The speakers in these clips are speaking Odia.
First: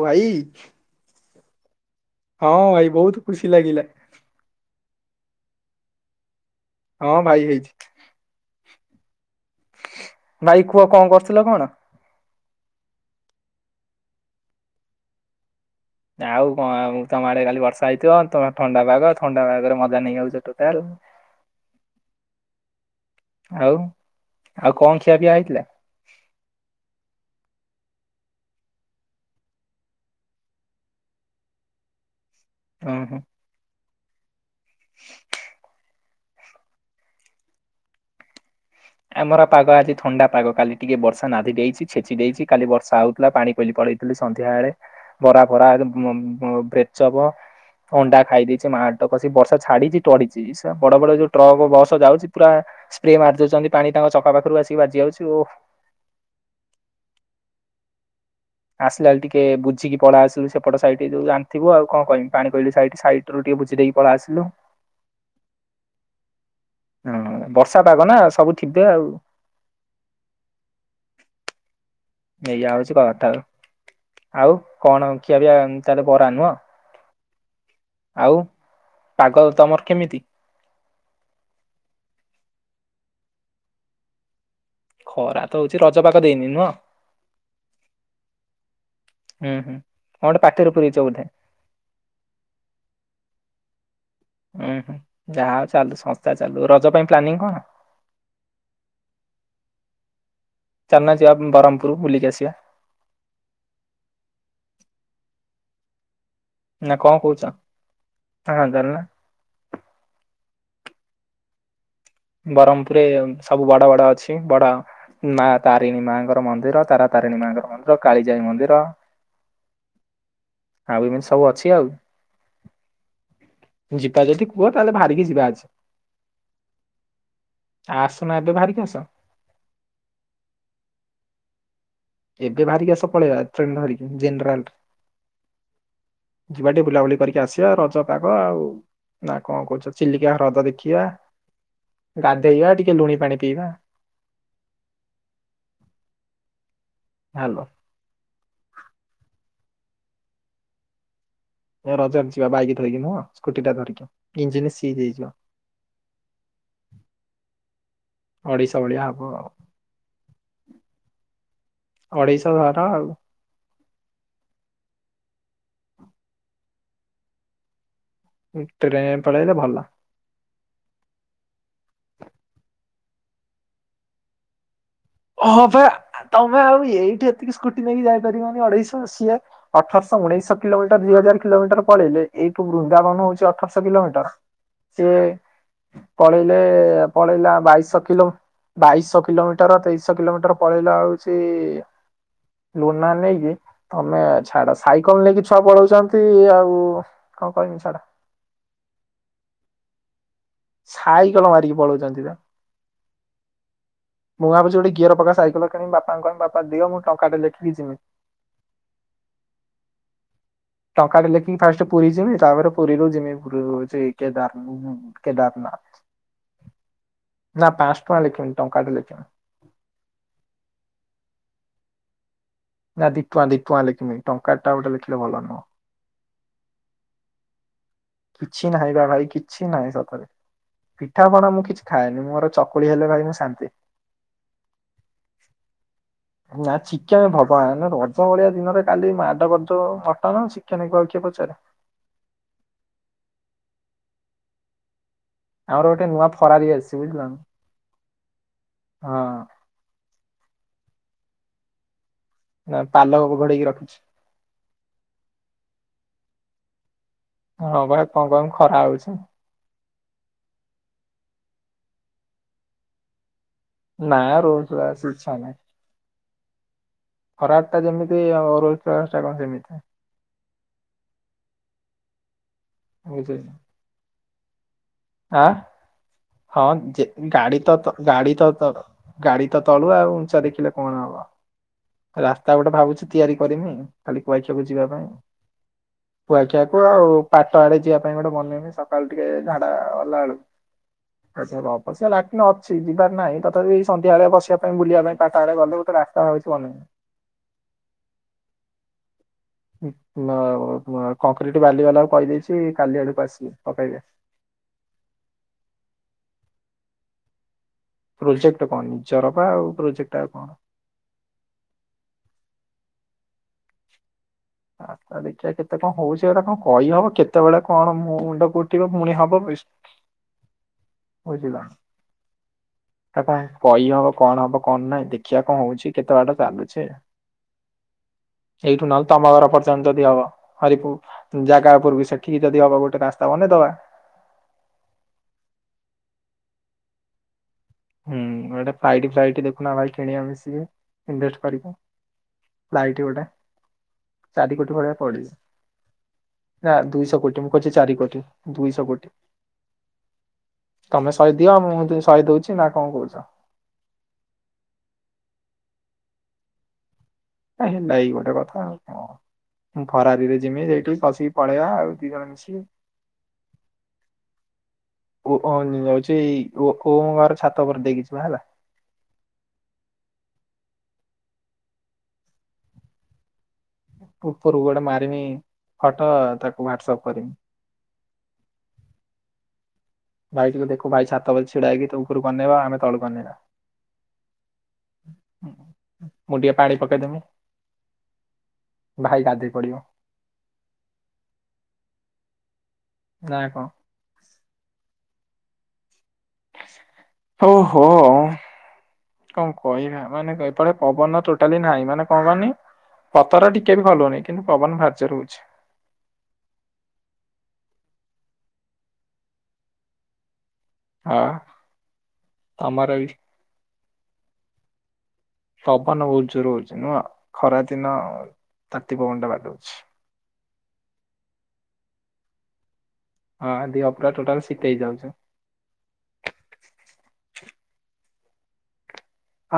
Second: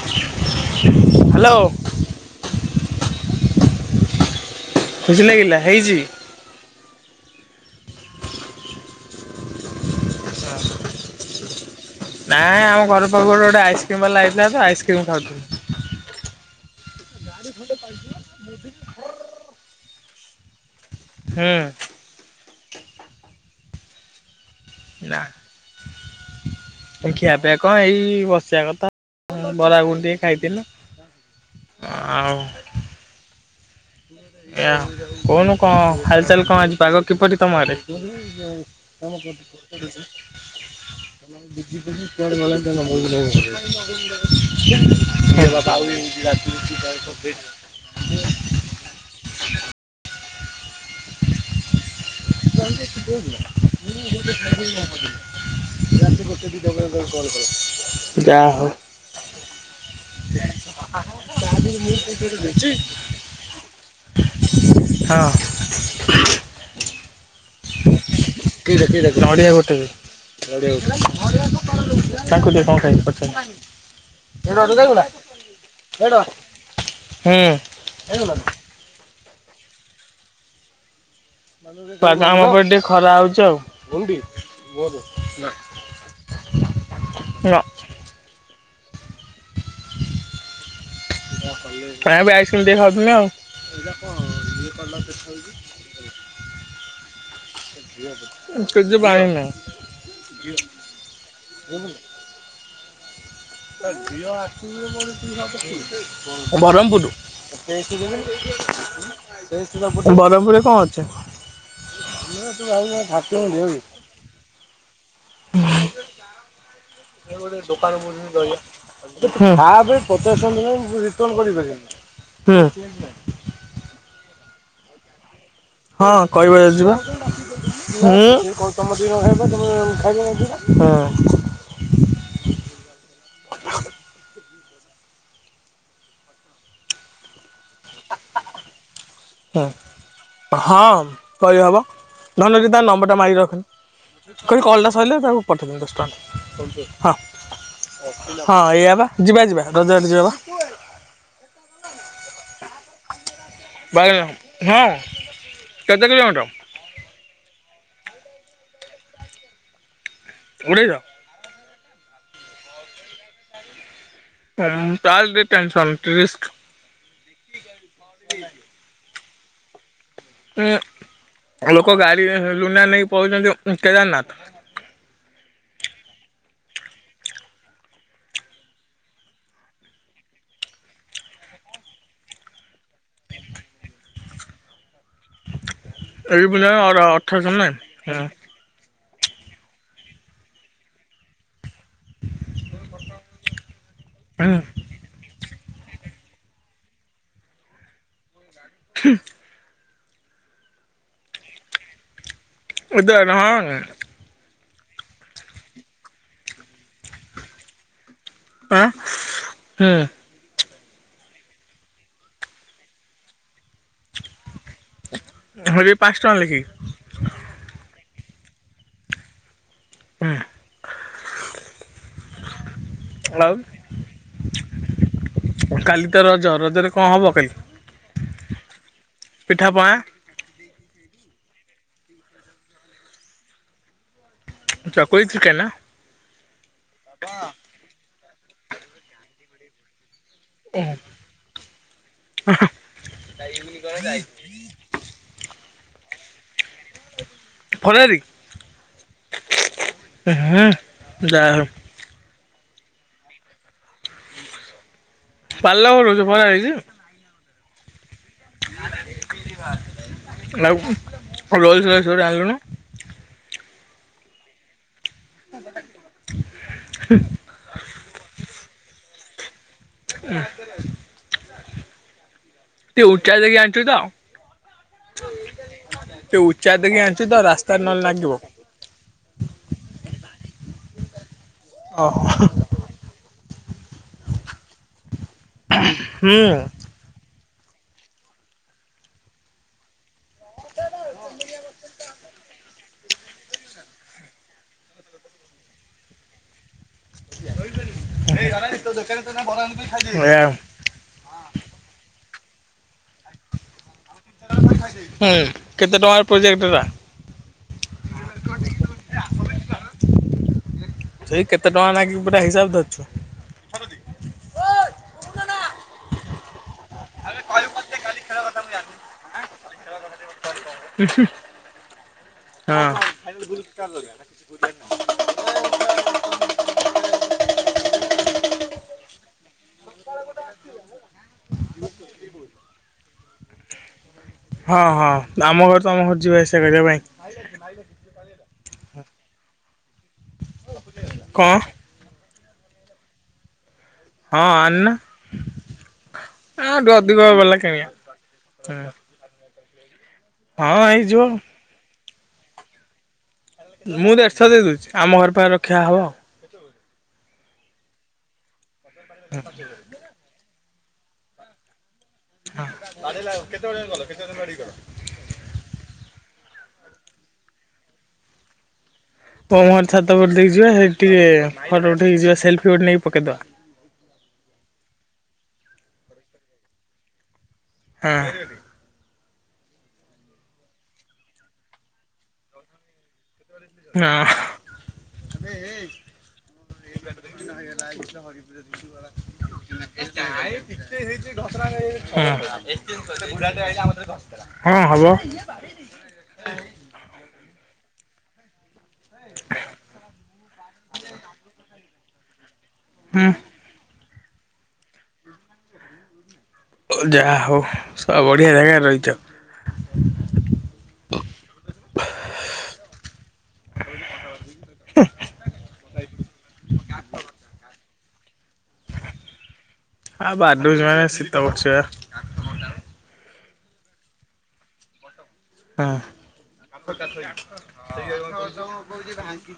ଭାଇ। ହାଲୋ। ହଁ ଭାଇ ବହୁତୁ ଖୁସି ଲାଗିଲା। ଖୁସି ଲାଗିଲା ହେଇଚି। ହଁ ଭାଇ ହେଇଚି। ଭାଇ କୁହ କଣ କରୁଥିଲ କଣ? [unintelligible] ନାଁ ଆମ ଘର ପାଖକୁ ଗୋଟେ ଗୋଟେ ଆଇସ୍କ୍ରିମ୍ ବାଲା ହେଇଥିଲା ତ ଆଇସ୍କ୍ରିମ୍ ଖାଉଥୁ। ଆଉ କଣ ଆଉ ତମ ଆଡ଼େ କାଲି ବର୍ଷା ହେଇଥିବ ତମ ଥଣ୍ଡା ପାଗ ଥଣ୍ଡା ପାଗରେ ମଜା ନେଇଯାଉଚ ଟୋଟାଲ। ହୁଁ। ଆଉ ଆଉ କଣ ଖିଆପିଆ ହେଇଥିଲା? [unintelligible] ଖିଆପିଆ କଣ ଏଇ ବସିବା କଥା ବରା ଗୁଗୁନି ଟିକେ ଖାଇଥିଲୁ। ଆଉ ଓହୋ। ଆ କହୁନୁ କଣ ହାଲଚାଲ କଣ ଆଜି ପାଗ କିପରି ତମ ଆଡ଼େ? ଆମର ପାଗ ଆଜି ଥଣ୍ଡା ପାଗ କାଲି ଟିକେ ବର୍ଷା ନାଦି ଦେଇଛି ଛେଚି ଦେଇଛି କାଲି ବର୍ଷା ହଉଥିଲା ପାଣି କୋଇଲି ପଳେଇଥିଲି। ସନ୍ଧ୍ୟାଏଳେ ବରା ଫରା ବ୍ରେଚପ। ଅଣ୍ଡା ଖାଇ ଦେଇଛି ମାଡ଼ କସିକି ବର୍ଷା ଛାଡ଼ିଚି ଟଡ଼ିଛି ଏ ଶ ବଡ଼ ବଡ଼ ଯୋଉ ଟ୍ରକ ବସ ଯାଉଛି ପୁରା ସ୍ପ୍ରେ ମାରି ଦଉଛନ୍ତି ପାଣି ତାଙ୍କ ଚକା ପାଖରୁ ଆସିକି ବାଜି ଯାଉଛି ଓଃ। ରାତି ଗୋଟେ ଦିଟା ବେଳେ ତମେ କଲ୍ କଲ ଯା ହଉ। ଆସିଲାଏଳେ ଟିକେ ବୁଝିକି ପଳେଇ ଆସିଲୁ ସେପଟ ସାଇିଟି ଯୋଉ ଜାଣିଥିବୁ ଆଉ କଣ କହିବି ପାଣି କୋଇଲି ସାଇଟ୍ ସାଇଟ୍ ଟ୍ରୁ ଟିକେ ବୁଝିଦେଇକି ପଳେ ଆସିଲୁ। ହଁ। ହୁଁ ବର୍ଷା ପାଗ ନା ସବୁ ଠିବେ ଆଉ। ହଁ ନଡ଼ିଆ ଗୋଟେରେ [unintelligible] ଏଇଆ ହଉଚି ଖାଇବୁ କଟକ। ପଛରେ ଆଉ କଣ ଖିଆ ପିଆ ତାହେଲେ ବରା ନୁହଁ ହୁଁ ଆଉ। ପାଗଲ ତମର କେମିତି? ପାଗ ଆମର ଏପଟେ ଟିକେ ଖରା ହଉଛି ଆଉ। ଖରା ତ ହଉଛି ରଜ ପାଗ ଦେଇନି ନୁହଁ ନା। ହୁଁ-ହୁଁ କଣ ଗୋଟେ ପାଟିରେ ପୁରେଇଚ ବୋଧେ? ଆଇସ୍କ୍ରିମ୍ ଟିକେ ଖାଉଥିଲି ଆଉ। ଉଁ ହୁଁ ଯାହା ଆଉ ଚାଲୁ ସଂସ୍ଥା ଚାଲୁ। ରଜ ପାଇଁ ପ୍ଲାନିଂ କଣ? [unintelligible] ନାହିଁ। ଚାଲୁନା ଯିବା ବ୍ରହ୍ମପୁର ବୁଲିକି ଆସିବା। ତା ଝିଅ ଆସିନି ବୋଲି ପିଇ ହବକି? ନା କଣ ବ୍ରହ୍ମପୁର। କହୁଛ ହଁ ଚାଲୁନା। ବ୍ରହ୍ମପୁରରେ କଣ ଅଛି? ବ୍ରହ୍ମପୁରରେ ସବୁ ବଡ-ବଡ ଅଛି ବଡ ମା ତାରିଣୀ ମାଙ୍କର ମନ୍ଦିର, ତାରା ତାରିଣୀ ମାଙ୍କର ମନ୍ଦିର, କାଳିଜାଇ ମନ୍ଦିର। ଖାବେ ପଚାସ ଟଙ୍କା ଦେଲେ ଆଉ ମୁଁ ଏମିତି ରିଟର୍ନ ସବୁ ଅଛି ଆଉ କରିପାରିବିନି ଚେଞ୍ଜ ନାହିଁ। ଯିବା ଯଦି କୁହ ତାହେଲେ ବାହାରିକି ଯିବା ଆଜି। ହଁ କହିବ ଯଦି ଯିବା ଆସୁନା ଏବେ ବାହାରିକି ଆସ ହୁଁ। ହଁ। ଏବେ ବାହାରିକି ଆସ ପଳେଇବା ଟ୍ରେନ ଧରିକି ଜେନେରାଲ ରେ। ଯିବା ଟିକେ ବୁଲାବୁଲି କରିକି ଆସିଆ। ରଜ ଶୁଖିଲା ପାଗ ଆଉ ନା କଣ ହୁଁ କହୁଛ ଚିଲିକା ହ୍ରଦ ହଁ ଦେଖିଆ। କହିହବ। ଗାଧେଇବା ଟିକେ ଲୁଣି ପାଣି ପିଇବା। କରି କଲ୍ଟା ସରିଲେ ତାକୁ ପଠେଇଦିଅନ୍ତୁ ରେଷ୍ଟୁରାଣ୍ଟ ହାଲୋ ହଁ। ହଁ ଏଇଆ ବା ଯିବା ଯିବା ରଜଆଡେ ଯିବା ବା। କୁଆଡେ? ଏ ରଜରେ ଯିବା ବାଇକ ଧରିକି ନୁହଁ? ସ୍କୁଟି ଟା ଧରିକି ବାଇକି ଇଞ୍ଜିନ ଧଅ ହଁ କେତେ କିଲୋମିଟର? ଓଡିଶା ଭଳିିଆ ହବ ଆଉ। ଉଡେଇଲ। ଓଡିଶା ଘର ଆଉ। ହଁ ତାହେଲେ ଟିକେ ଟେନ୍ସନ ରିଷ୍କ୍। ଟ୍ରେନରେ ପଳେଇଲେ ଭଲ। ଉଁ ଲୋକ ଗାଡି ଲୁନା ନେଇକି ପଳଉଚନ୍ତି କେଦାରନାଥ। ହଁ ବା ତମେ ଆଉ ଏଇଠି ଏତିକି ସ୍କୁଟି ନେଇକି ଯାଇପାରିବନି ଅଢେଇଶହ ଅସିବ। ଅଠରଶହ ଉଣେଇଶ କିଲୋମିଟର ଦିଇ ହଜାର କିଲୋମିଟର ପଳେଇଲେ ଏଇଠୁ ବୃନ୍ଦାବନ ହଉଛି ଅଠରଶହ କିଲୋମିଟର। ସିଏ ଏଇ ପଳେଇଲେ ବୁଲା ପଳେଇଲା ଅଠରଶହ ନାଇଁ ବାଇଶସହ କିଲୋ ହୁଁ ବାଇଶସହ କିଲୋମିଟର ତେଇଶଶହ କିଲୋମିଟର ପଳେଇଲା ହଉଛି ଲୁନା ନେଇକି ତମେ ଛାଡ। ସାଇକେଲ ନେଇକି ଛୁଆ ପଳଉଛନ୍ତି ଆଉ କଣ କହିମି ଛାଡ଼। ହୁଁ। ସାଇକଲ ମାରିକି ପଳଉଛନ୍ତି ବା। ଉଦାହରଣ ହଁ। ମୁଁ ଭାବୁଛି ଗୋଟେ ଗିଅର ପକା ସାଇକଲ କିଣିବି। ବାପାଙ୍କୁ କହିବି ବାପା ଦିଅ ମୁଁ ଟଙ୍କା ଲେଖିକି ଯିମି। ଆ ହୁଁ। ଟଙ୍କା ଟେ ଲେଖି ଫାଷ୍ଟ ପୁରୀ ଜିମି ତାପରେ ପୁରୀରୁ ଜିମି ପୁରୀ ରହୁଛି। ସେ କେଦାରନା କେଦାରନାଥ। ଏବେ ପାଞ୍ଚ ଟଙ୍କା ଲେଖି ନା ପାଞ୍ଚ ଟଙ୍କା ଲେଖିବିନ ଟଙ୍କାଟେ ଲେଖିବି। ନା ଦି ହୁଁ। ଟଙ୍କା ଦି ଟଙ୍କା ଲେଖିବି ଟଙ୍କା ଟା ଗୋଟେ ଲେଖିଲେ ଭଲ ନୁହଁ। ଆଉ କାଲି ତ ରଜ ରଜରେ କଣ ହବ କାଲି? କିଛି ନାହିଁ ବା ଭାଇ ପିଠା କିଛି ପଣା ନାହିଁ ସତରେ ପିଠାପଣା ମୁଁ କିଛି ଖାଏନି ମୋର ଚକୁଳି ହେଲେ ଭାଇ ମୁଁ ଶାନ୍ତି। ଚକୁଳି ଛେନା ନା ଶ୍ମେ ଭଗବାନ ରଜ ଭଳିଆ ଦିନରେ କାଲି ମାଦ ଗଦ ହଁ, ହ ଚିକେନକୁ ଆଉ କିଏ ପଚାରେ। କରାଇ [unintelligible] ଆମର ଗୋଟେ ନୂଆ ଫରାରୀ ଆସି ଫତାରି ହୁଁ ଯା ହଉ। ନା ପାଲ ଘୋଡେଇକି ରଖୁଛି। ପାଲ ଘୋଡେଇକି ପା ଆଇଲି। ହଁ ଭାଇ କଅଁ କଇବି ଖରା ହଉଚି। ର ଆିଲୁନ [unintelligible] ନା ରୋଲସ ବାସ ଇଚ୍ଛା ନାହି। ହୁଁ। ଖରା ଟା ଯେମିତି ଆଉ ଅରୋହିତପା ଟା କଣ ସେମିତି। ହ [unintelligible] ଟିକେ ଉଚ୍ଚା ବୁଝିଲୁ ଦେଇକି ଆଣିବ ତ? ଆଁ ଟିକେ ହଁ ଉଚ୍ଚା ଦେଖି ଯେ ଆଣିଛୁ ଗାଡି ତ ରାସ୍ତାରେ ତ ନହେଲେ ଲାଗିବ ଗାଡି ତ ତ ଗାଡି ତ ତଳୁଆ ଉଞ୍ଚା ଦେଖିଲେ କଣ ହବ ଓହୋ ରାସ୍ତା ଗୋଟେ ଭାବୁଡ଼ି। ତିଆରି କରିମି ଖାଲି କୁଆଖିଆକୁ ଯିବା ପାଇଁ ହୁଁ କୁଆଖିଆକୁ ଆଉ ପାଟ ଆଡେ ଯିବା ପାଇଁ ଗୋଟେ ବନେଇନି ସକାଳୁ ଟିକେ ଝାଡା ଗଲା ବେଳକୁ। ହ ହଁ। ଅବସ୍ୟ ଲାଟିନ ଅଛି ଯିବାର ନାହିଁ ତଥାପି ସନ୍ଧ୍ୟାବେଳେ ବସିବା ପାଇଁ ବୁଲିବା ପାଇଁ ତାଙ୍କ ଆଡ଼େ ଗଲେ ମତେ ତାହା ହେଉଛି ଅନାନ। ଦୋକାନ ଖାଇଲି [unintelligible] ହଁ କଂକ୍ରିଟ ବାଲି ବାଲାକୁ କହିଦେଇଚି କାଲି ଆଡକୁ ଆସିକି ପକେଇବେ। ଏ କେତେ ଟଙ୍କାର ପ୍ରୋଜେକ୍ଟ ହେଲା। ପ୍ରୋଜେକ୍ଟ କଣ ନିଜର ବା ଆଉ ପ୍ରୋଜେକ୍ଟ ଆଉ କଣ। ସେଇ କେତେ ଟଙ୍କା ନାଗି ପୁରା ହିସାବ ଧରିଚୁ। ଆ ତ ଦେଖା କେତେ କଅଁ ହଉଚି ଏଭଡ଼ା କଣ କହିହବ କେତେବେଳେ କଣ ମୁଣ୍ଡକୁ ଉଠିବ ପୁଣି ହବ ବୁଝିଲ ହଁ ଏଭଡ଼ା କହିହବ କଣ ହବ କଣ ନାହିଁ ଦେଖିଆ କଆଁ ହଉଚି କେତେ ବାଟ ଚାଲୁଛେ। ଏଇଠୁ ନଲ୍ ତମ ଘର ପର୍ଯ୍ୟନ୍ତ ଯଦି ହବ ହରିପୁ ଜାଗା ଉପୁରକୁ ସେଠିକି ଯଦି ହବ ଗୋଟେ ରାସ୍ତା ବନେଇଦବା। ହଁ ହଁ ଆମ ଘର ତମ ଘର ଯିବା ଆସିବା କରିବା ପାଇଁ। ହୋଇ ଲାଇଟ୍ରେ ମାଇ ଲାଇଟ ହୁଁ ଗୋଟେ ଫ୍ଲାଇଟ ଫ୍ଲାଇଟ ଦେଖୁନ ଭାଇ କିଣିବା ମିଶିକି ଇନଭେଷ୍ଟ କଣ କରିବ। ଫ୍ଲାଇଟଗୋଟେ ହଁ ଚାରି କୋଟି ଆଣନା ଭଳିଆ ପଡିିବ। ନା ଆଉ ଟିକେ ଦୁଇଶହ ଅଧିକ କୋଟି ମୁଁ ବାଲା କୋଉଚି କିଣିବା। ଚାରି କୋଟି ଦୁଇଶହ କୋଟି। ହଁ ତମେ ହେଇଯିବ ସହେ ଦିଅ ମୁଁ ସହେ ଦଉଚି ନା କଣ କହୁଛ। ମୁଁଦେଢ ଶହ ଦେଇଦଉଚି ଆମ ଘର ପାଖର ଖିଆ ହବ। ହେଲା ଏଇ ଗୋଟେ କଥା ଆଉ କଣ ମୁଁ ଫରାରୀରେ ଯିମି ସେଇଠି ବସିକି ପଳେଇବା ଆଉ ଦି ଜଣ ମିଶି [unintelligible] କେତେବେଳେ ଗଲ କେତେବେଳେ ଗଡିଗଲ। ଓ ଯାଉଚି ଓ ମୋ ଘର ଛାତ ଉପର ଦେଇକି ଯିବା ହେଲା। ଓମ୍ ହର ଛାତଉପର ଦେଇକି ଯିବା ହେଟିଫଟୋ ଉଠେଇକି ଯିବା ସେଲ୍ଫି ଗୋଟେ ନେଇକି ପକେଇଦବା। ଉପରକୁ ଗୋଟେ ମାରିନି ଫଟୋ ତାକୁ ହ୍ଵାଟସପ୍ କରମି। ଆଂ, ହ। ଭାଇ ଟିକେ ଦେଖୁ ଭାଇଛାତ ଉପରେ ଛିଡା ହେଇକି ଉପରକୁ ଅନେଇବ ଆମେ ତଳକୁ ଅନେଇବା। ହଁ [unintelligible] ମୁଁ ଟିକେ ପାଣି ପକେଇଦେମି [inaudible] ନାଇ ଭାଇ ଗାଧେଇ ପଡିବ ଟିକେ ହେଇଛି ଦଶରା ନା କଣ? [inaudible] ହଁ ହବ। ହଉ ହୋ। କଣ କହିବା ମାନେ ଏପଟେ ପବନ ଟୋଟାଲି ନାହିଁ, ମାନେ କଣ କହନି ହୁଁ। ପତର ଟିକେ ବି ଭଲ ହଉନି କିନ୍ତୁ ପବନ ଭାରି ଜୋର୍ ହଉଚି। ହଉ ଯାହା ହଉ ସବ ବଢିଆ ଜାଗାରେ ରହିଚ। ହଁ ଆମର ବି। ହେ ପବନ ବହୁତ ଜୋର ହଉଛି ନୁହଁ, ଖରା ଦିନ ତାତି ପବନ ଟା ବାଡଉଛି। ଆଉ ବାଡଉଛି ମାନେ ଶୀତ କରୁଛିବା। ହଁ ଦିହ ପୁରା ଟୋଟାଲ ଶୀତେଇ ଯାଉଛି। ଆଁ।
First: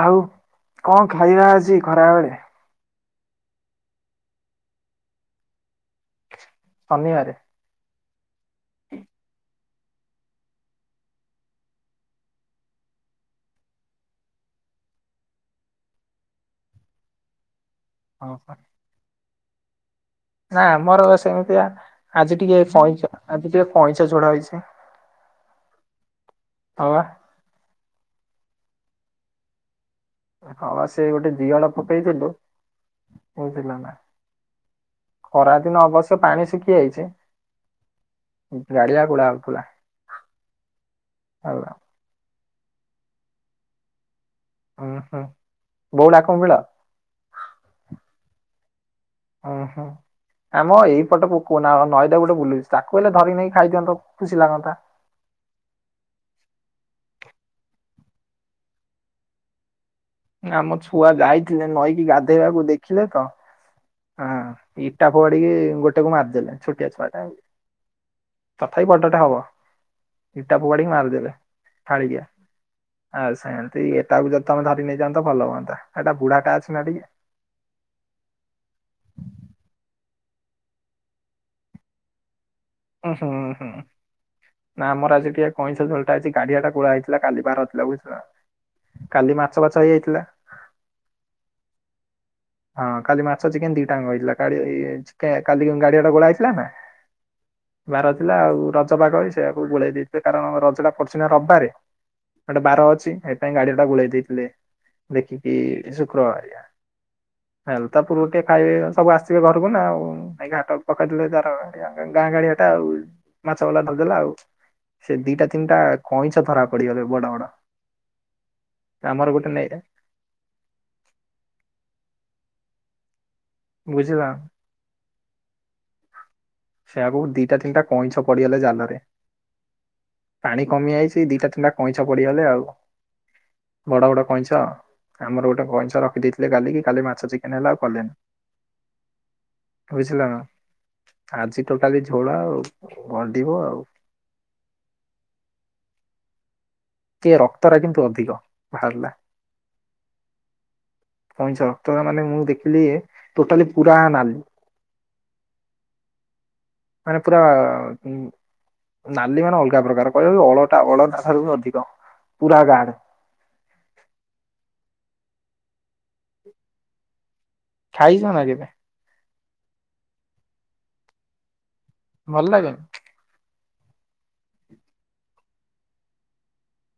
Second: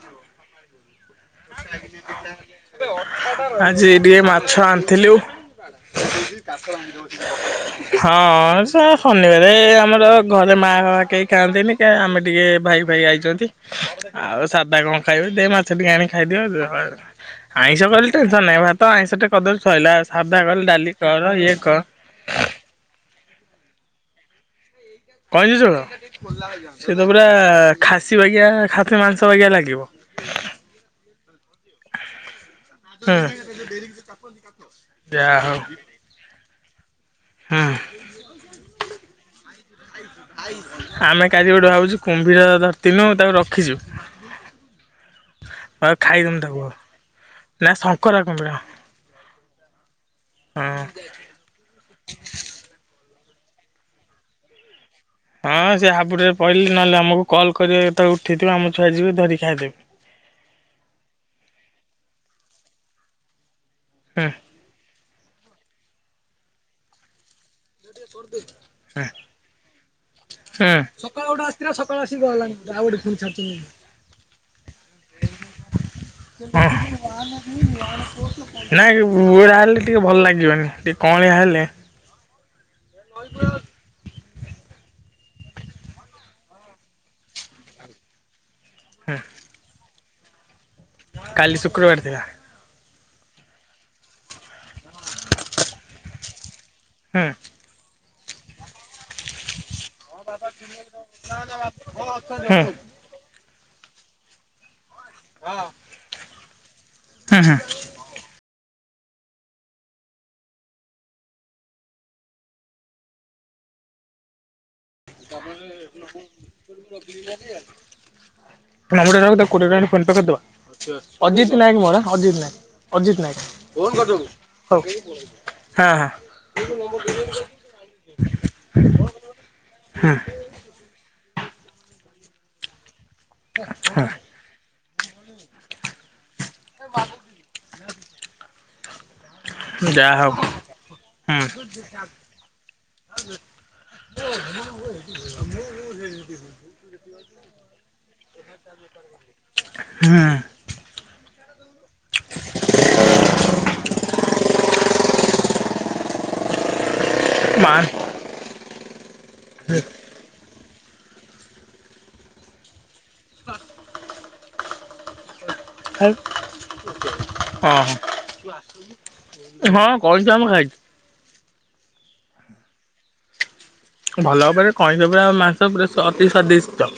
ଆଉ କଣ ଖାଇିବା ଅଛି ଖରା ବେଳେ? ଆଜି ଟିକେ ମାଛ ଆଣିଥିଲୁ। ଶନିବାରେ ହଁ ଶନିବାରେ ଆମର ଘରେ ମା ବା କେହି ଖାଆନ୍ତିନି କେ ଆମେ ଟିକେ ଭାଇ ଭାଇ ଆଇଛନ୍ତି। ଆଉ ସାଧା କଣ ଖାଇବ ଦେ ମାଛ ଟିକେ ଆଣିକି ଖାଇଦିଅ ଆଇଁଷ କଲି ହଁ ଟେନସନ ନାଇଁ ଭାତ ଆଇଁଷଟେ କରିଦେଲେ ସଇଲା, ସାଧା କଲେ ନା ଡାଲି ଆମର କର ଇଏ ସେମିତିଆ କର। ଆଜି ଟିକେ କଇଁଚ ଆଜି ଟିକେ କାଇଁଚ ଝୋଳ ହେଇଛି। କଇଁଚ ଝୋଳ ହଁ ସେ ବା। ତ ପୁରା ଖାସି ବାଗିଆ ଖାସି ମାଂସ ବାଗିଆ ଲାଗିବ। ହଁବା ସେ ଗୋଟେ ଦିଅଳ ପକେଇଥିଲୁ ହୁଁ ବୁଝିଲ ନା। ଯାହା ହଉ ଖରାଦିନ ଅବଶ୍ୟ ପାଣି ଶୁଖି ଯାଇଛି। ହୁଁ। ଗାଡିଆ କୁଡା ହଉ ଥଲା। ଆମେ କାଲି ଗୋଟେ ଭାବୁଛୁ କୁମ୍ଭୀର ଧରତିନୁ ତାକୁ ରଖିଛୁ। ଉଁ ହୁଁ ଆଉ ବଉଳା ଖାଇଥାନ୍ତୁ କୁମ୍ବିଳ ତାକୁ, ନା ଶଙ୍କରା କୁମ୍ଭୀର। ଉଁ ହୁଁ ଆମ ହଁ। ଏଇପଟ ପ କୋନା ନଈଦା ଗୋଟେ ବୁଲୁଛି ତାକୁ ହେଲେ ଧରି ନେଇ ଖାଇ ଦିଅନ୍ତ ଖୁସି ଲାଗନ୍ତା। ହଁ ସେ ହାବୁଡରେ ପଇଲେ ନହେଲେ ଆମକୁ କଲ୍ କରିବେ ଯେତେବେଳେ ଉଠେଇଥିବ ଆମ ଛୁଆ ଯିବେ ଧରିକ ଖାଇଦେବେ। ଆମ ଛୁଆ ଯାଇଥିଲେ ନଈକି ଗାଧେଇବାକୁ ଦେଖିଲେ ତ? ହଁ। ଇଟା ଫୋପାଡିକି ଗୋଟେକୁ ମାରିଦେଲେ ଛୋଟିଆ ଛୁଆଟା ଉ। ହା। ଇଟା ଫୋପାଡିକି ମାରିଦେବେ ଫାଳିକିଆ ଆଉ ସେମତି ଏଟାକୁ ଯଦି ତମେ ଧରି ନେଇଯା ତ ଭଲ ହୁଅନ୍ତା ଏଟା ବୁଢା ଅଛି ନା ହଁ ଟିକେ। ନାଇଁ ବୁଢା ହେଲେ ଟିକେ ଭଲ ଲାଗିବନି ଟିକେ କଅଁଳିଆ ହେଲେ। ଉଁ ହୁଁ ହୁଁ। ନା ଆମର ଆଜି ଟିକେ କଇଁଚ ଝୋଳଟା ଆଜି ଗାଡିଆ ଟା କୋଳା ହେଇଥିଲା କାଲି ବାର ଥିଲା ବୁଝିଲା। କାଲି ମାଛ ବାଛ ହେଇଯାଇଥିଲା। କାଲି ଶୁକ୍ରବାର ଥିଲା। ହଁ କାଲି ମାଛ ଚିକେନ ଦିଟା ଯାକ ହେଇଥିଲା, କାଲି ଗାଡିଆ ଟା ଗୋଳା ହେଇଥିଲା ନା। ହୁଁ। ବାର ଥିଲା ଆଉ ରଜ ପାଗ ହେଇଚି। ସେଆକୁ ଗୋଳେଇ ଦେଇଥିବେ କାରଣ ରଜଟା ପଡଛି ନା ରବାରେ ହୁଁ ଗୋଟେ ବାର ଅଛି ଥିପାଇଁ ଗାଡିଆଟା ଗୋଳେଇ ଦେଇଥିଲେ ଦେଖିକି ଶୁକ୍ରବାରିଆ। ହଁ ହଁ। ତା ପୂର୍ବ ଟିକେ ଖାଇବେ ସବୁ ଆସିବେ ଘରକୁ ନା ଆଉ। ଭାଇ ଘାଟ ପକେଇଦେଲେ ତାର ଗାଁ ଗାଳିଆ ଟା ଆଉ ମାଛ ଭଲା ଧରିଦେଲା ଆଉ। ସେ ଦିଟା ତିନିଟା କଇଁଛ ଧରା ପଡିିଗଲେ ବଡ ବଡ। [unintelligible] ତାକୁ ଆମର କୋଡିଏ ଗୋଟେ ନେ ଟଙ୍କା ଟା ଫୋନ ପେ କରଦବ ଅଜିତ୍ ନାୟକ ମୋର ଅଜିତ୍ ନାୟକ ଅଜିତ୍ ନାୟକ। ବୁଝିଲ ହଉ ହଁ ହଁ। ସେୟାକୁ ଦିଟା ତିନିଟା କଇଁଛ ପଡିଗଲେ ଜାଲରେ। ହୁଁ। ପାଣି କମି ଯାଇଛି ଦିଟା ତିନିଟା କଇଁଛ ପଡିଗଲେ ଆଉ ବଡ ବଡ। କଇଁଛ ଆମର ଗୋଟେ କଇଁଛ ରଖି ଦେଇଥିଲେ କାଲି କି କାଲି ମାଛ ଚିକେନ ହେଲା ଆଉ କଲେନି। ହୁଁ ବୁଝିଲ ଯାହା ନା ହଉ। ହୁଁ ଆଜି ଟୋଟାଲି ଝୋଳ ଆଉ ଗଡିବ ଆଉ। [inaudible] କି ଏ ରକ୍ତ ରା କିନ୍ତୁ ଅଧିକ ବାହାରିଲା। ହୁଁ। କଇଁଛ ଅତଗା ମାନେ ମୁଁ ଦେଖିଲି ଟୋଟାଲି ପୁରା ନାଲି। [inaudible] ମାନେ ପୁରା ମା ଉଁ ନାଲି ମାନେ ଅଲଗା ପ୍ରକାର। କହିବ ବି ଅଳତା ଅଳତା ଠାରୁ ବି ଅଧିକ ପୁରା ଗାଢ଼। ହଁ। ଖା ହଁ ଖାଇଛ ନା କେବେ ହଁ ହଁ କଇଁଛ ମୁଁ ଖାଇଚି। ଭଲ ଲାଗେନି। ଭଲ ଭାବରେ କଇଁଛ ପୁରା ମାଂସ ପୁରା ସ ଅତି ସ୍ୱାଦିଷ୍ଟ।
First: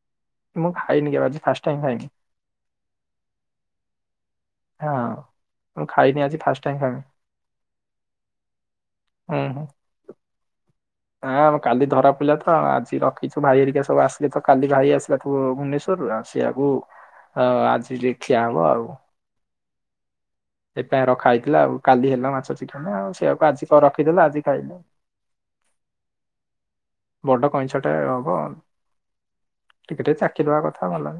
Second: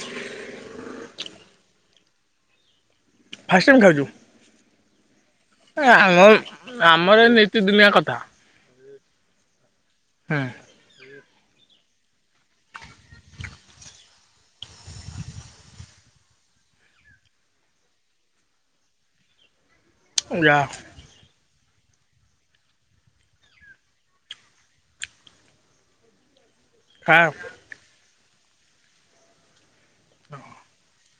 ମୁଁ ଖାଇନି କେବେ ଆଜି ଫାର୍ଷ୍ଟ ଟାଇମ ଖାଇନି। ଫାର୍ଷ୍ଟ ଟାଇମ ଖାଉଛୁ। ହଁ ମୁଁ ଏ ଖାଇନି ଆମ ଆଜି ଉଁ ଫାଷ୍ଟ ଟାଇମ ଖାଇବି ଆମର ଏ ନୀତି ଦିନିଆ କଥା। ହୁଁ ହୁଁ। ହୁଁ। ନା ମ କାଲି ଧରା ପଡ଼ିଲା ତ ଆଜି ରଖିଛୁ ଭାଇ ହେରିକା ସବୁ ଆସିଲେ ତ କାଲି ଭାଇ ଆସିଲା ତ ଭୁବନେଶ୍ୱରରୁ ଆଉ ସେୟାକୁ ଅ ଆଜି ଟିକେ ଖିଆ ହବ ଆଉ। ଯା। [unintelligible] ରଖା ହେଇଥିଲା ଆଉ କାଲି ହେଲା ମାଛ ଚିକେନେ ଆଉ ସେୟାକୁ ଆଜି ର-ରଖିଥିଲୁ ଆଜି ଖାଇଲୁ। ଖା ବଡ କଇଁଛ ଟେ ହବ ଟିକେ ଟିକେ ଚାଖିଦବା କଥା ଭଲ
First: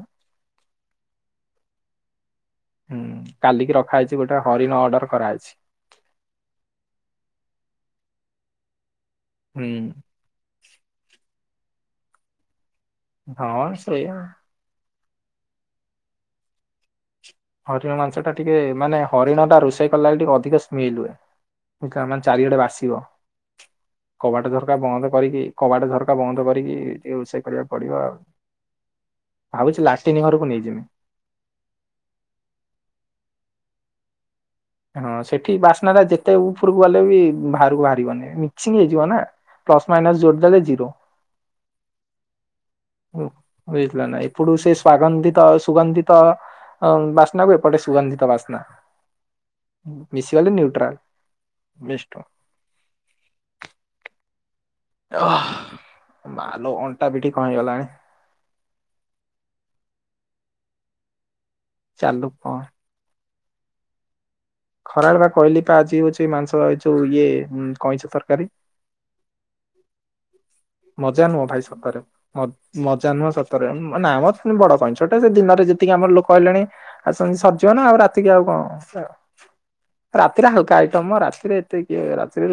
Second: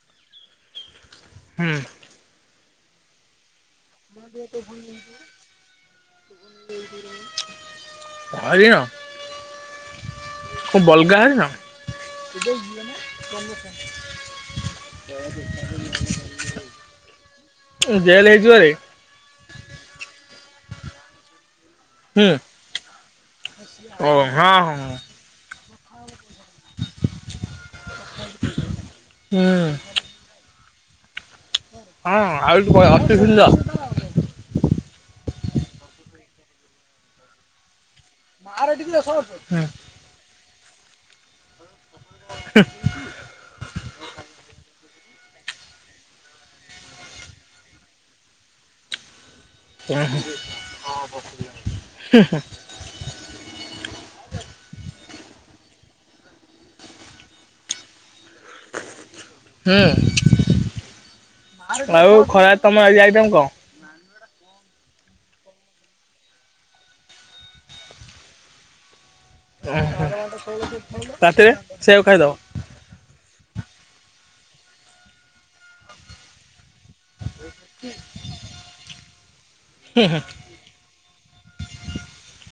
ହୁଁ। ହୁଁ କାଲି କି ରଖାହେଇଛି ଗୋଟେ ହରିଣ ଅର୍ଡର କରାହେଇଛି। ହରିଣ। ହୁଁ। କ ବଲଗା ହରିଣ। ହ ହଁ ସେଇଆ। ହରିଣ ମାଂସ ଟା ଟିକେ ମାନେ ହରିଣ ଟା ରୋଷେଇ କଲା ବେଳେ ଟିକେ ଅଧିକ ସ୍ମେଲ ହୁଏ। ଫାଙ୍କା ମାନେ ହୁଁ ଚାରିଆଡେ ବାସିବ ଓ ହଁ କବାଟ ହଁ ଝରକା ବନ୍ଦ କରିକି କବାଟ ଝର କା ବନ୍ଦ କରିକି ଟିକେ ରୋଷେଇ କରିବାକୁ ପଡିବ ଆଉ ହୁଁ ଭାବୁଛି ଲାଟିନୀ ଘରକୁ ନେଇଯିମି। ହଁ ଆଉ ଠୁ ବ ଅତି ସୁନ୍ଦର। ହଁ ସେଠି ବାସ୍ନା ଟା ଯେତେ ଉପରକୁ ଗଲେ ବି ବାହାରକୁ ବାହାରିିବନି। ମିକ୍ସିଙ୍ଗ ହେଇଯିବ ନା ହୁଁ ପ୍ଲସ ମାଇନାସ୍ ଜୋଡି ଦେଲେ ଜିରୋ। ହୁଁ। ଉଁ ବୁଝିଲ ନା ଏପଟୁ ସେ ସ୍ଵାଗନ୍ଧିତ ସୁଗନ୍ଧିତ। ଅ ବାସ୍ନା କୁ ଏପଟେ ସୁଗନ୍ଧିତ ବାସ୍ନା। ଉଁ ମିଶିଗଲେ ହୁଁ ନ୍ୟୁଟ୍ରାଲ ହୁଁ ବେଷ୍ଟ। ହୁଁ। ଓହ ମାଲୋ ଅଣ୍ଟା, ପିଠି କଣ ହେଇଗଲାଣି। ହୁଁ ଆଉ ଚାଲୁ କଣ ଖରାରେ ତମେ ଆଜି ତମ ଆଇଟମ କଣ? ଖରାବେଳେ ବା କହିଲି ପା ଆଜି ହଉଛି ମାଂସ ଏଇ ଯୋଉ ଇଏ ଉଁ କଇଁଛ ତରକାରୀ। ଉଁ ହୁଁ। ମଜା ନୁହଁ ଭାଇ ସତରେ ମଦ୍ ମଜା ନୁହଁ ସତରେ ନା ମ ସେ ବଡ ପାଇ ଛୋଟ ସେ ଦିନରେ ଯେତିକି ଆମର ଲୋକ ହେଲେଣି। ଆଉ ସେ ସଜିବ ନା ଆଉ ରାତିକି ଆଉ କଣ ରାତିରେ ହାଲକା ହେଇ ତମ ରାତିରେ ଏତେ କିଏ ରାତିରେ।